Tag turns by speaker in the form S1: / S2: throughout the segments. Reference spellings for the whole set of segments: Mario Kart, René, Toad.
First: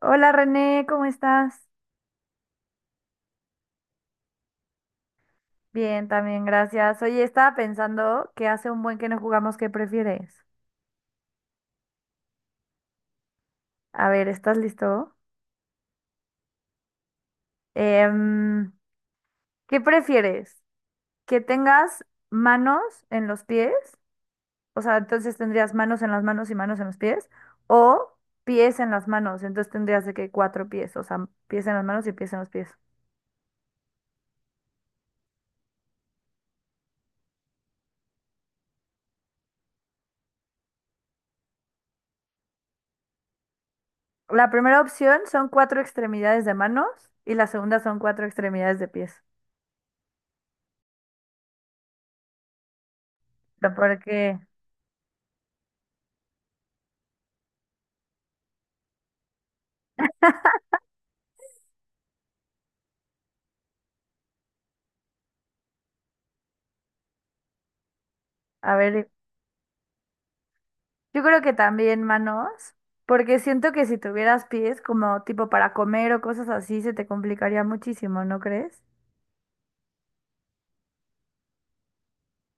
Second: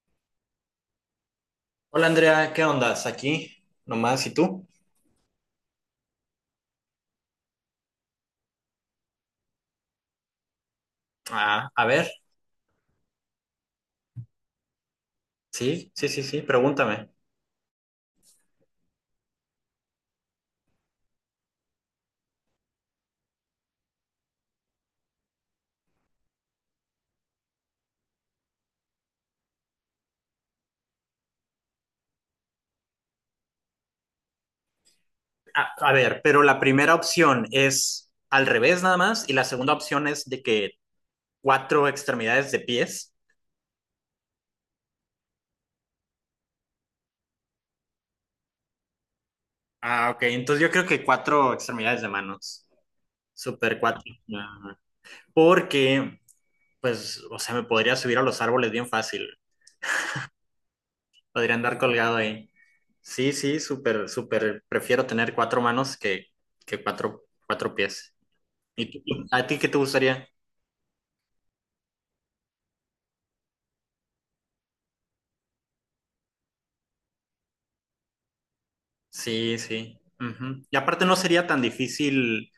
S1: Hola René, ¿cómo estás?
S2: Hola Andrea, ¿qué ondas? Aquí nomás, ¿y tú?
S1: Bien, también, gracias. Oye, estaba pensando que hace un buen que no jugamos, ¿qué prefieres?
S2: Ah, a ver,
S1: A ver, ¿estás listo?
S2: sí, sí, sí, sí, pregúntame.
S1: Em, ¿Qué prefieres? ¿Que tengas manos en los pies? O sea, entonces tendrías manos en las manos y manos en los pies. O pies en las manos, entonces tendrías de que cuatro pies, o sea, pies en las manos y pies en los pies.
S2: A, a ver, pero la primera opción es al revés nada más y la segunda opción es de que cuatro extremidades de pies.
S1: La primera opción son cuatro extremidades de manos y la segunda son cuatro extremidades de pies.
S2: Ah, ok, entonces yo creo que cuatro extremidades de manos. Super cuatro.
S1: Porque,
S2: Ajá. Porque, pues, o sea, me podría subir a los árboles bien fácil. Podría andar colgado ahí. Sí, sí, súper, súper. Prefiero tener cuatro manos que cuatro pies.
S1: a ver,
S2: ¿A ti qué te gustaría?
S1: yo creo que también manos, porque siento que si tuvieras pies como tipo para comer o cosas así, se te complicaría muchísimo, ¿no crees?
S2: Sí, sí. Ujú. Y aparte no sería tan difícil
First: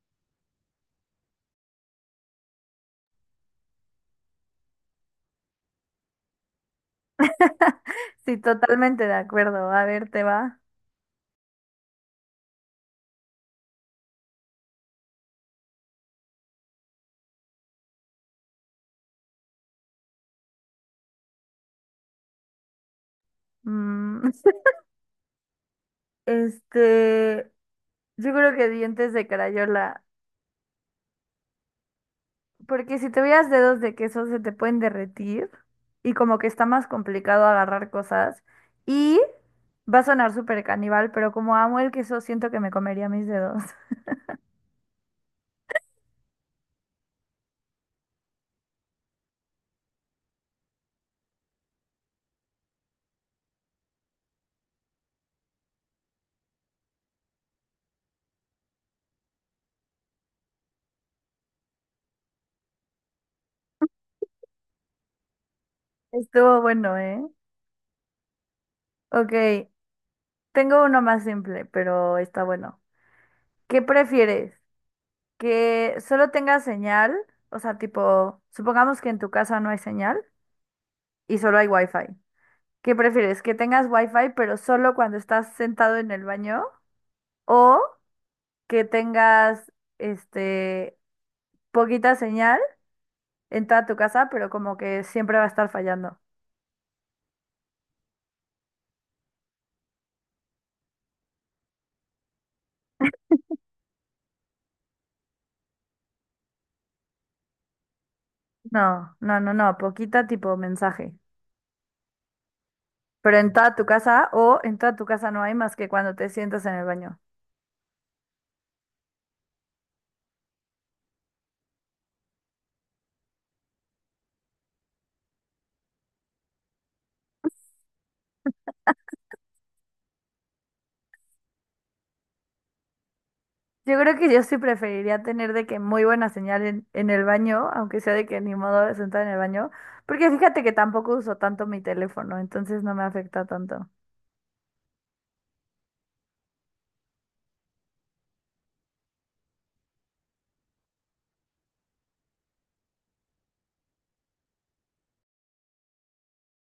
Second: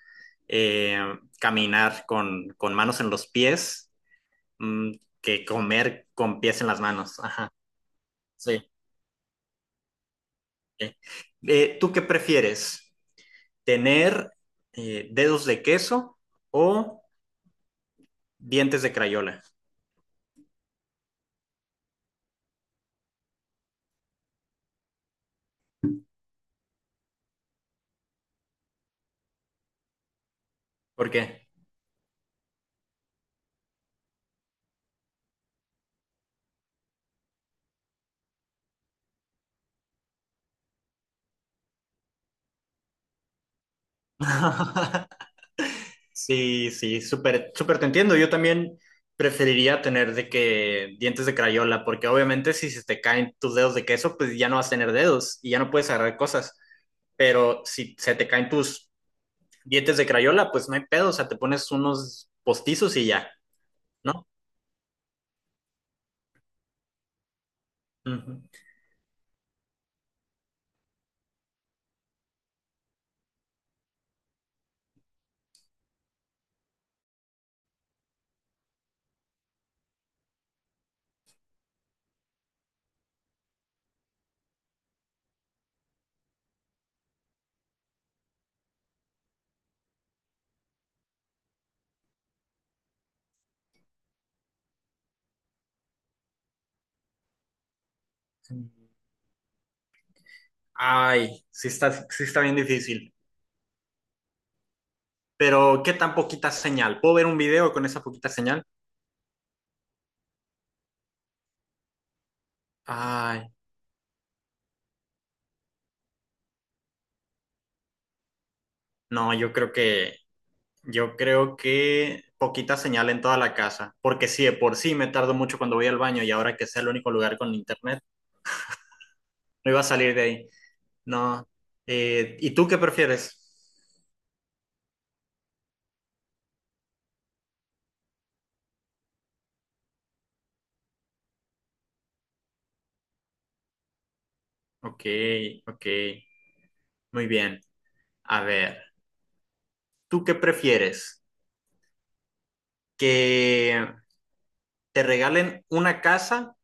S2: eh, caminar con manos en los pies mm, que comer con pies en las manos. Ajá,
S1: Sí,
S2: sí.
S1: totalmente de acuerdo. A ver, te va.
S2: Ok. ¿Tú qué prefieres? ¿Tener dedos de queso o dientes de crayola?
S1: Mm, este, yo creo que dientes de crayola,
S2: ¿Por qué?
S1: porque si tuvieras dedos de queso se te pueden derretir y como que está más complicado agarrar cosas. Y va a sonar súper caníbal, pero como amo el queso, siento que me comería mis dedos.
S2: Sí, sí, súper, súper te entiendo. Yo también preferiría tener de que dientes de crayola, porque obviamente si se te caen tus dedos de queso, pues ya no vas a tener dedos y ya no puedes agarrar cosas. Pero si se te caen tus dientes de crayola, pues no hay pedo, o sea, te pones unos postizos y ya, ¿no?
S1: Estuvo bueno, ¿eh?
S2: Ujú.
S1: Ok, tengo uno más simple, pero está bueno. ¿Qué prefieres? ¿Que solo tenga señal? O sea, tipo, supongamos que en tu casa no hay señal y solo hay wifi. ¿Qué prefieres? ¿Que tengas wifi pero solo cuando estás sentado en el baño? ¿O que tengas, este, poquita señal en toda tu casa, pero como que siempre va a estar fallando?
S2: Ay, sí está bien difícil. Pero, ¿qué tan poquita señal? ¿Puedo ver un video con esa poquita señal?
S1: No, no, no, no, poquita tipo mensaje. Pero
S2: Ay,
S1: en toda tu casa o en toda tu casa no hay más que cuando te sientas en el baño.
S2: no, yo creo que poquita señal en toda la casa, porque si de por sí me tardo mucho cuando voy al baño y ahora que sea el único lugar con internet, no iba a salir de ahí. No. ¿Y tú qué prefieres?
S1: Yo creo que yo sí preferiría tener de que muy buena señal en el baño, aunque sea de que ni modo de sentar en el baño, porque fíjate que tampoco uso tanto mi teléfono, entonces no me afecta tanto.
S2: Ok, ok, muy bien. A ver, ¿tú qué prefieres? ¿Que te regalen una casa,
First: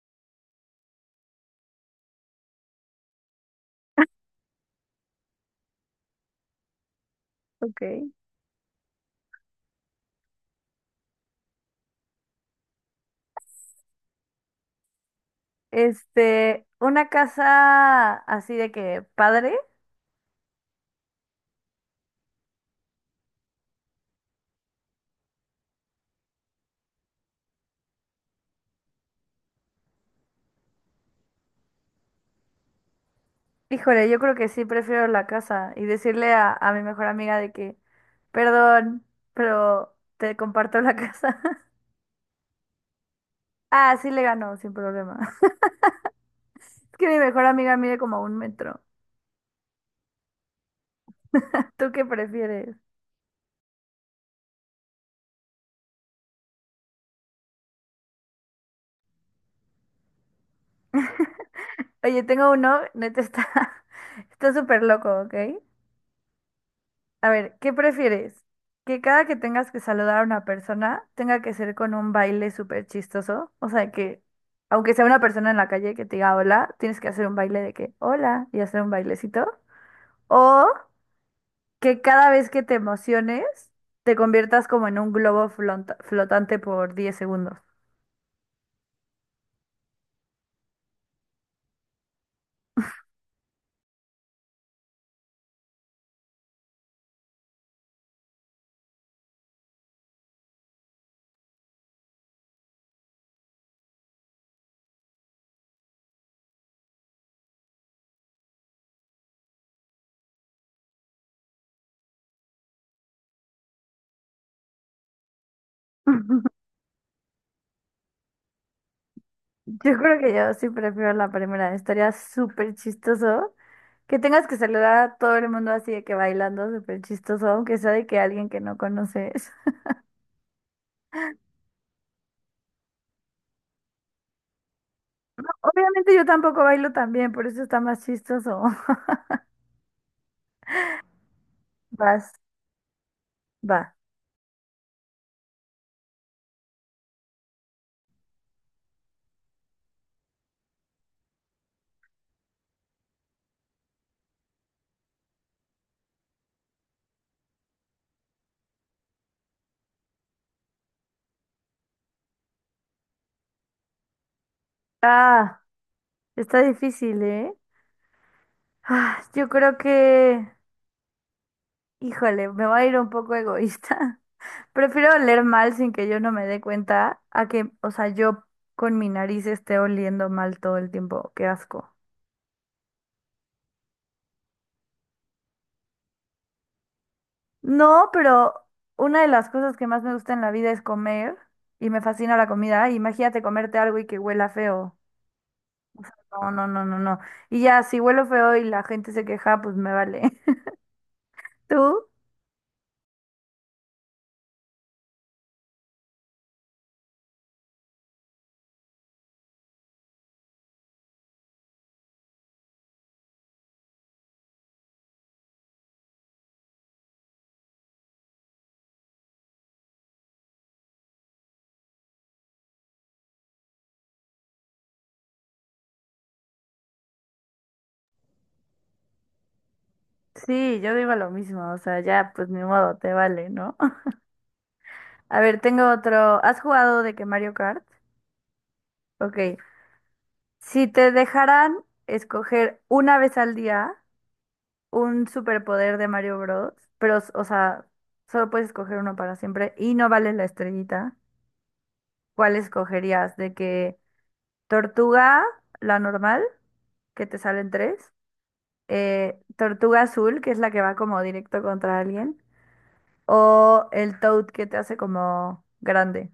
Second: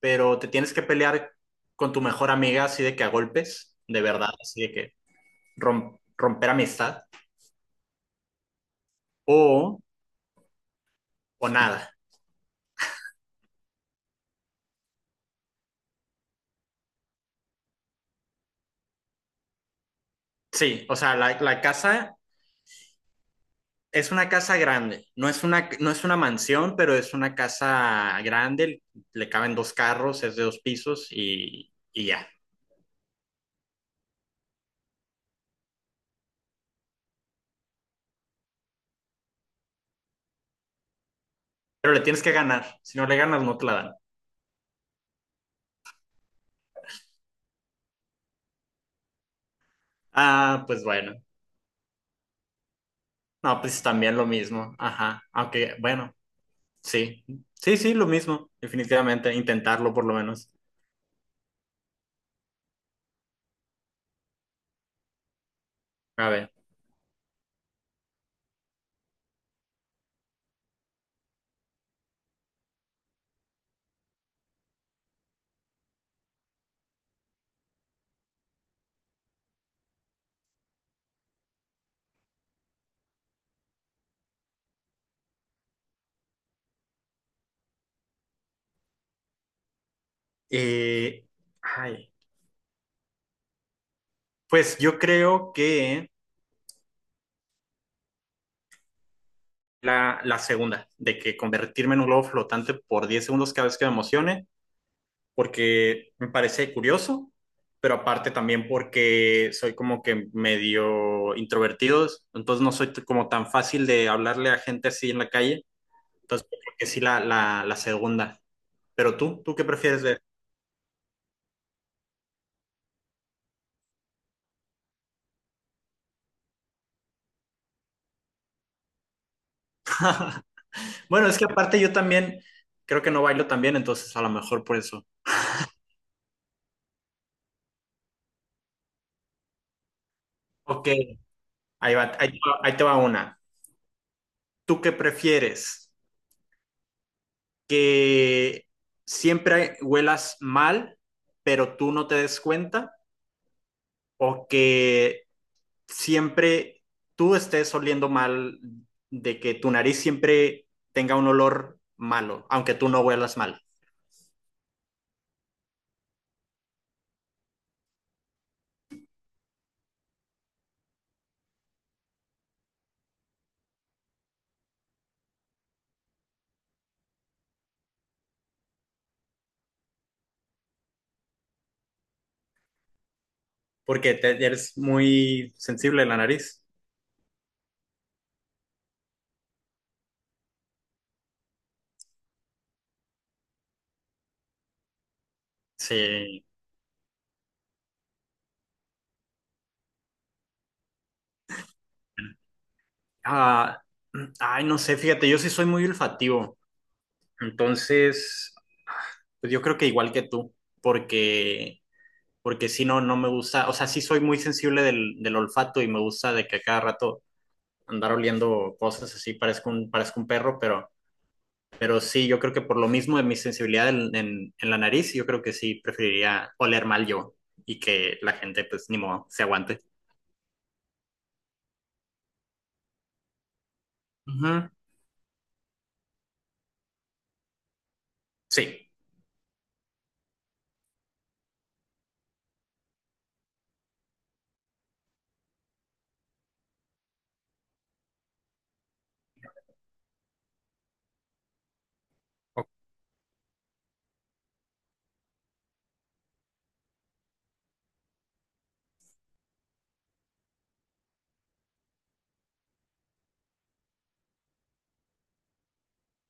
S2: pero te tienes que pelear con tu mejor amiga así de que a golpes, de verdad, así de que romper amistad?
S1: Ok.
S2: ¿O, o nada?
S1: Este, una casa así de que padre,
S2: Sí, o sea, la casa. Es una casa grande, no es una mansión, pero es una casa grande, le caben dos carros, es de dos pisos y ya.
S1: híjole, yo creo que sí prefiero la casa y decirle a mi mejor amiga de que, perdón, pero te comparto la casa.
S2: Pero le tienes que ganar, si no le ganas no te la dan.
S1: Ah, sí le ganó, sin problema. Es que mi mejor amiga mide como un metro.
S2: Ah, pues bueno,
S1: ¿Tú qué prefieres?
S2: no, pues también lo mismo, ajá, aunque bueno, sí, sí, sí, lo mismo, definitivamente, intentarlo por lo menos.
S1: Oye, tengo uno, neta está, está súper loco, ¿ok?
S2: A ver,
S1: A ver, ¿qué prefieres? ¿Que cada que tengas que saludar a una persona tenga que ser con un baile súper chistoso? O sea, que aunque sea una persona en la calle que te diga hola, tienes que hacer un baile de que hola y hacer un bailecito. O que cada vez que te emociones te conviertas como en un globo flotante por 10 segundos.
S2: eh, ay, pues yo creo que la segunda, de que convertirme en un globo flotante por 10 segundos cada vez que me emocione, porque me parece curioso, pero aparte también porque soy como que medio introvertido, entonces no soy como tan fácil de hablarle a gente así en la calle, entonces yo creo que sí la segunda. ¿Tú qué
S1: Yo
S2: prefieres
S1: creo
S2: ver?
S1: que yo sí prefiero la primera, estaría súper chistoso. Que tengas que saludar a todo el mundo así de que bailando súper chistoso, aunque sea de que alguien que no conoces.
S2: Bueno, es que aparte yo también creo que no bailo tan bien, entonces a lo mejor por eso.
S1: Obviamente yo tampoco bailo tan bien, por eso está más chistoso.
S2: Ok, ahí va, ahí
S1: Vas,
S2: te va, ahí te va una.
S1: va.
S2: ¿Tú qué prefieres? ¿Que siempre huelas mal, pero tú no te des cuenta? ¿O que siempre tú estés oliendo mal, de que tu nariz siempre tenga un olor malo, aunque tú no huelas mal,
S1: Ah, está difícil, ¿eh? Ah, yo creo que, híjole, me voy a ir un poco egoísta. Prefiero oler mal sin que yo no me dé cuenta a que, o sea, yo con mi nariz esté oliendo mal todo el tiempo. Qué asco.
S2: porque eres muy sensible a la nariz?
S1: No, pero una de las cosas que más me gusta en la vida es comer y me fascina la comida. Imagínate comerte algo y que huela feo.
S2: Sí.
S1: No, no, no, no, no. Y ya, si huelo feo y la gente se queja, pues me vale. ¿Tú?
S2: Ah, ay, no sé, fíjate, yo sí soy muy olfativo, entonces, pues yo creo que igual que tú, porque, porque si no, no me gusta, o sea, sí soy muy sensible del olfato y me gusta de que a cada rato andar oliendo cosas así, parezco un perro, pero. Pero sí, yo creo que por lo mismo de mi sensibilidad en la nariz, yo creo que sí preferiría oler mal yo y que la gente, pues, ni modo, se aguante.
S1: Sí, yo digo lo mismo. O sea, ya, pues ni modo, te vale, ¿no?
S2: Ujú.
S1: A ver, tengo otro. ¿Has jugado de que Mario Kart?
S2: Sí.
S1: Ok. Si te dejaran escoger una vez al día un superpoder de Mario Bros, pero, o sea, solo puedes escoger uno para siempre y no vale la estrellita. ¿Cuál escogerías? De que tortuga, la normal, que te salen tres, tortuga azul, que es la que va como directo contra alguien, o el toad que te hace como grande.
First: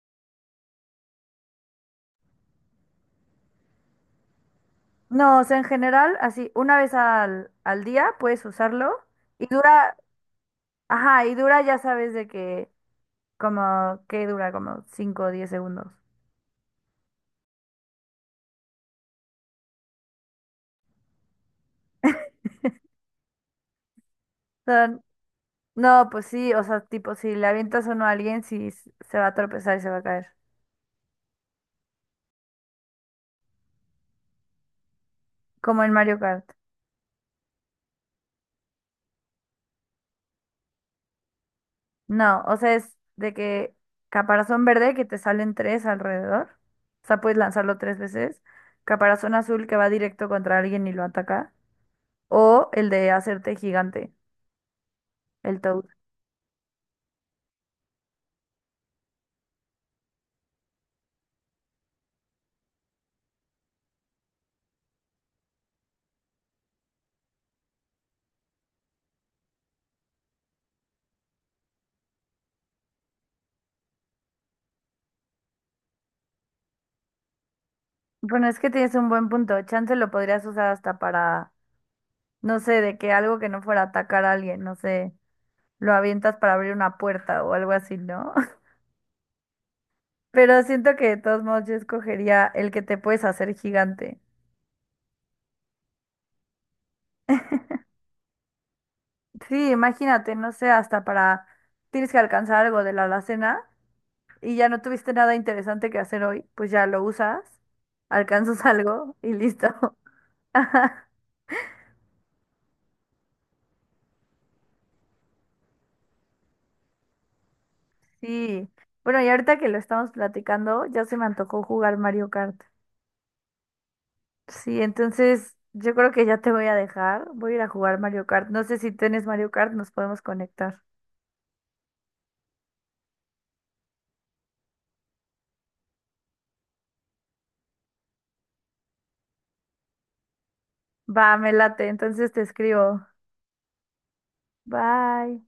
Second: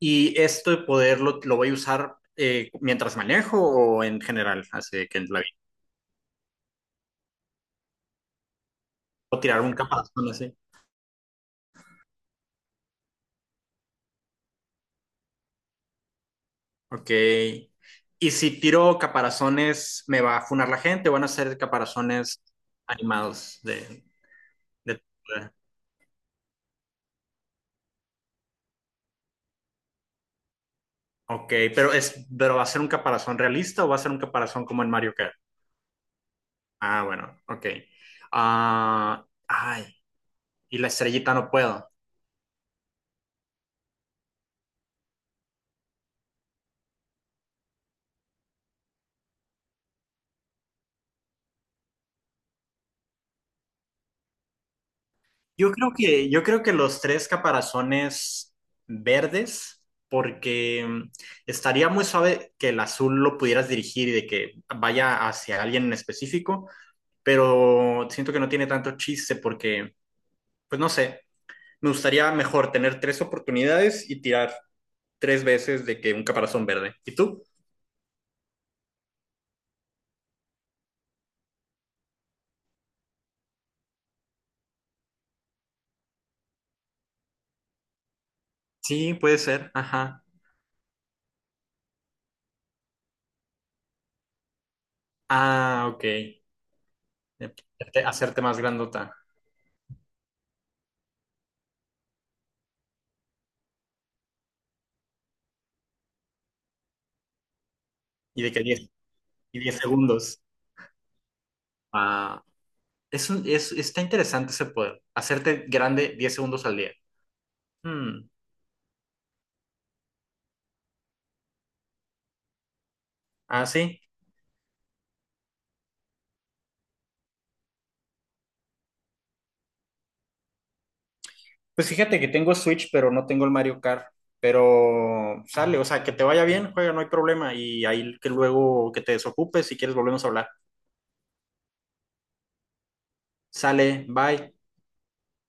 S2: Y esto de poderlo, lo voy a usar mientras manejo o en general, así de que en
S1: No,
S2: la
S1: o
S2: vida.
S1: sea, en general, así, una vez al día puedes usarlo
S2: O
S1: y
S2: tirar un
S1: dura,
S2: caparazón así.
S1: ajá, y dura, ya sabes de que, como, que dura como 5 o 10 segundos. O
S2: Ok. Y si tiro caparazones, ¿me va a funar la gente? ¿O van a ser caparazones animados
S1: sea,
S2: de...
S1: no, pues sí, o sea, tipo, si le avientas uno a alguien, se va a tropezar y se va a caer,
S2: Ok, pero ¿va a ser un caparazón realista o va a ser un caparazón como en Mario Kart?
S1: como en Mario Kart.
S2: Ah, bueno, ok. Ah, ay, y la estrellita no puedo.
S1: No, o sea, es de que caparazón verde que te salen tres alrededor. O sea, puedes lanzarlo tres veces. Caparazón azul que va directo contra alguien y lo ataca. O el de hacerte gigante, el
S2: Yo
S1: Toad.
S2: creo que, yo creo que los tres caparazones verdes, porque estaría muy suave que el azul lo pudieras dirigir y de que vaya hacia alguien en específico, pero siento que no tiene tanto chiste porque, pues no sé, me gustaría mejor tener tres oportunidades y tirar tres veces de que un caparazón verde. ¿Y tú?
S1: Bueno, es que tienes un buen punto. Chance lo podrías usar hasta para, no sé, de que algo que no fuera a atacar a alguien, no sé, lo avientas para abrir una puerta o algo así, ¿no?
S2: Sí, puede ser. Ajá.
S1: Pero siento que de todos modos yo escogería el que te puedes hacer gigante.
S2: Ah, ok. De hacerte más grandota
S1: Sí, imagínate, no sé, hasta para, tienes que alcanzar algo de la alacena y ya no tuviste nada interesante que hacer hoy, pues ya lo usas,
S2: y de que
S1: alcanzas
S2: 10
S1: algo y
S2: y
S1: listo.
S2: 10 segundos.
S1: Ajá,
S2: Ah, está interesante ese poder, hacerte grande 10 segundos al día. Hmm.
S1: sí. Bueno, y ahorita que lo estamos platicando, ya se me antojó jugar Mario Kart.
S2: Ah, sí.
S1: Sí, entonces yo creo que ya te voy a dejar, voy a ir a jugar Mario Kart. No sé si tienes Mario Kart, nos podemos conectar.
S2: Pues fíjate que tengo Switch, pero no tengo el Mario Kart. Pero sale, o sea, que te vaya bien, juega, no hay problema. Y ahí que luego que te desocupes, si quieres volvemos a hablar.
S1: Va, me late, entonces te escribo.
S2: Sale, bye.
S1: Bye.